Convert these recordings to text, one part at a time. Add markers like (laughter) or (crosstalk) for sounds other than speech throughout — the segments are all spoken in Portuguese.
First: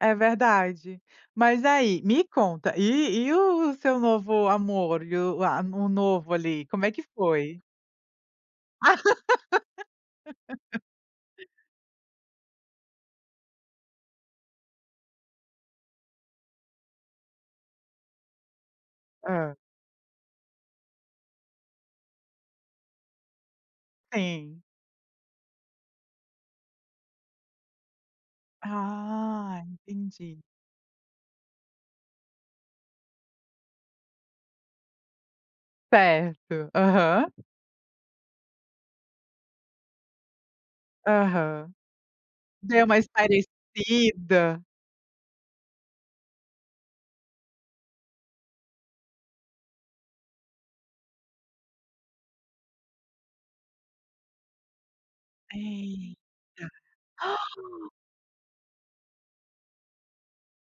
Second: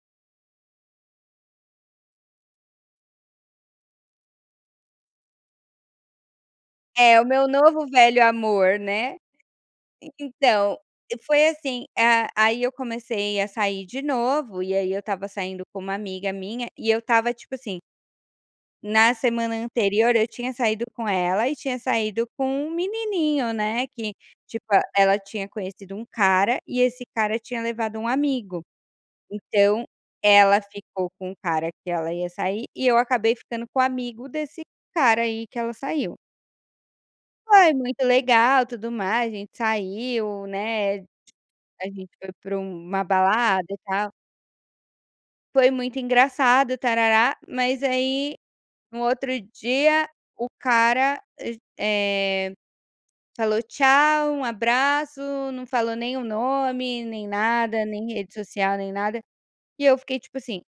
É verdade. Mas aí, me conta, e e o o seu novo amor? E o a o novo ali, como é que É o meu foi? novo velho amor, né. En então, foi (laughs) assim, a aí eu comecei a sair de novo, e aí eu estava saindo com uma amiga minha, e eu estava tipo assim na semana Hã. anterior eu tinha saído com ela e tinha saído com um menininho, né, que Sim. tipo, ah, ela tinha conhecido um cara e esse cara tinha levado um amigo, Ah, então entendi. ela ficou com o cara que ela ia sair e eu acabei ficando com o amigo desse cara aí que ela saiu. Certo, uhum. Foi muito legal tudo mais. A gente saiu, né, Aham. a gente foi para Deu uma uma balada e tal. espairecida. Foi muito engraçado, tarará. Mas aí no outro dia o cara, eh eh, falou tchau, um abraço, não falou nem o Eita. nome, nem nada, (gasps) nem rede social, nem nada. E eu fiquei tipo assim:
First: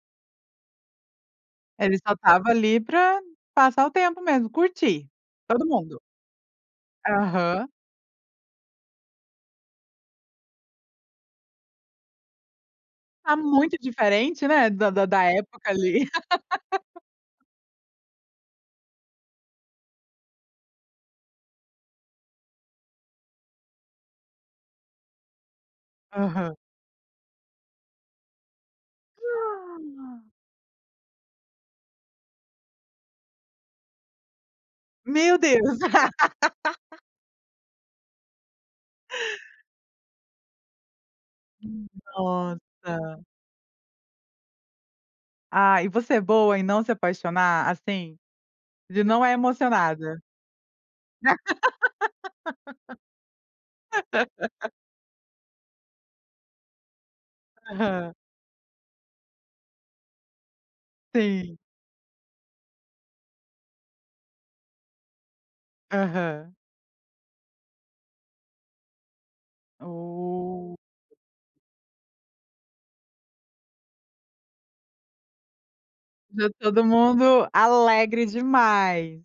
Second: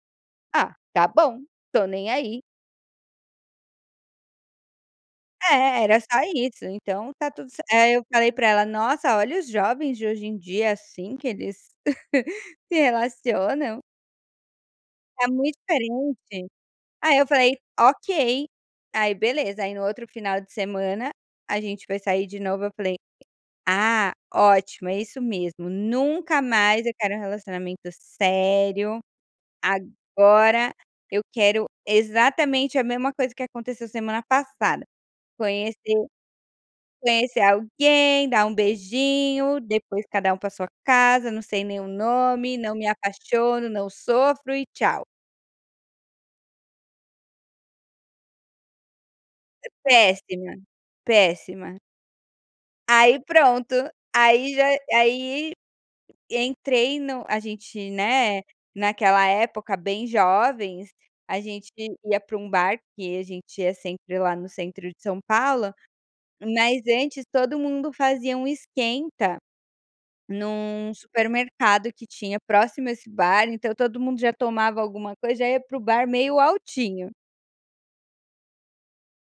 "Ah tá bom, estou Ele nem só aí". estava ali para, passar o tempo mesmo, curtir, todo É, era mundo. só isso, então tá tudo cer Aham. aí eu falei para ela nossa olha os jovens de hoje em dia assim que eles (chuckles) se Tá muito relacionam. diferente, né, da da da Tá muito época ali. diferente. (laughs) Aí eu falei, ok. Aí beleza, aí no outro final de semana a gente foi sair de novo, eu falei: "Ah, ótimo, é isso mesmo, nunca Aham. mais eu quero relacionamento sério. Ah! Agora eu quero exatamente a mesma coisa que aconteceu semana passada, Meu Deus. conhecer (laughs) conhecer alguém, dar um beijinho, depois cada um para sua casa, não sei nem M o nome, nossa. não me apaixono, não sofro e tchau." Ah, e você é boa em não se apaixonar, assim, de não é E emocionada? péssima, péssima. Aí pronto, aí já (laughs) aí entrei no a gente, Aham. né, naquela época bem jovens, a Sim. gente ia para um bar que a gente ia sempre lá no centro de São Paulo, Aham. mas antes todo mundo fazia um esquenta Oh! num supermercado que tinha próximo a esse bar. Então todo mundo já tomava alguma coisa, já ia para o bar meio Já todo altinho. mundo alegre demais.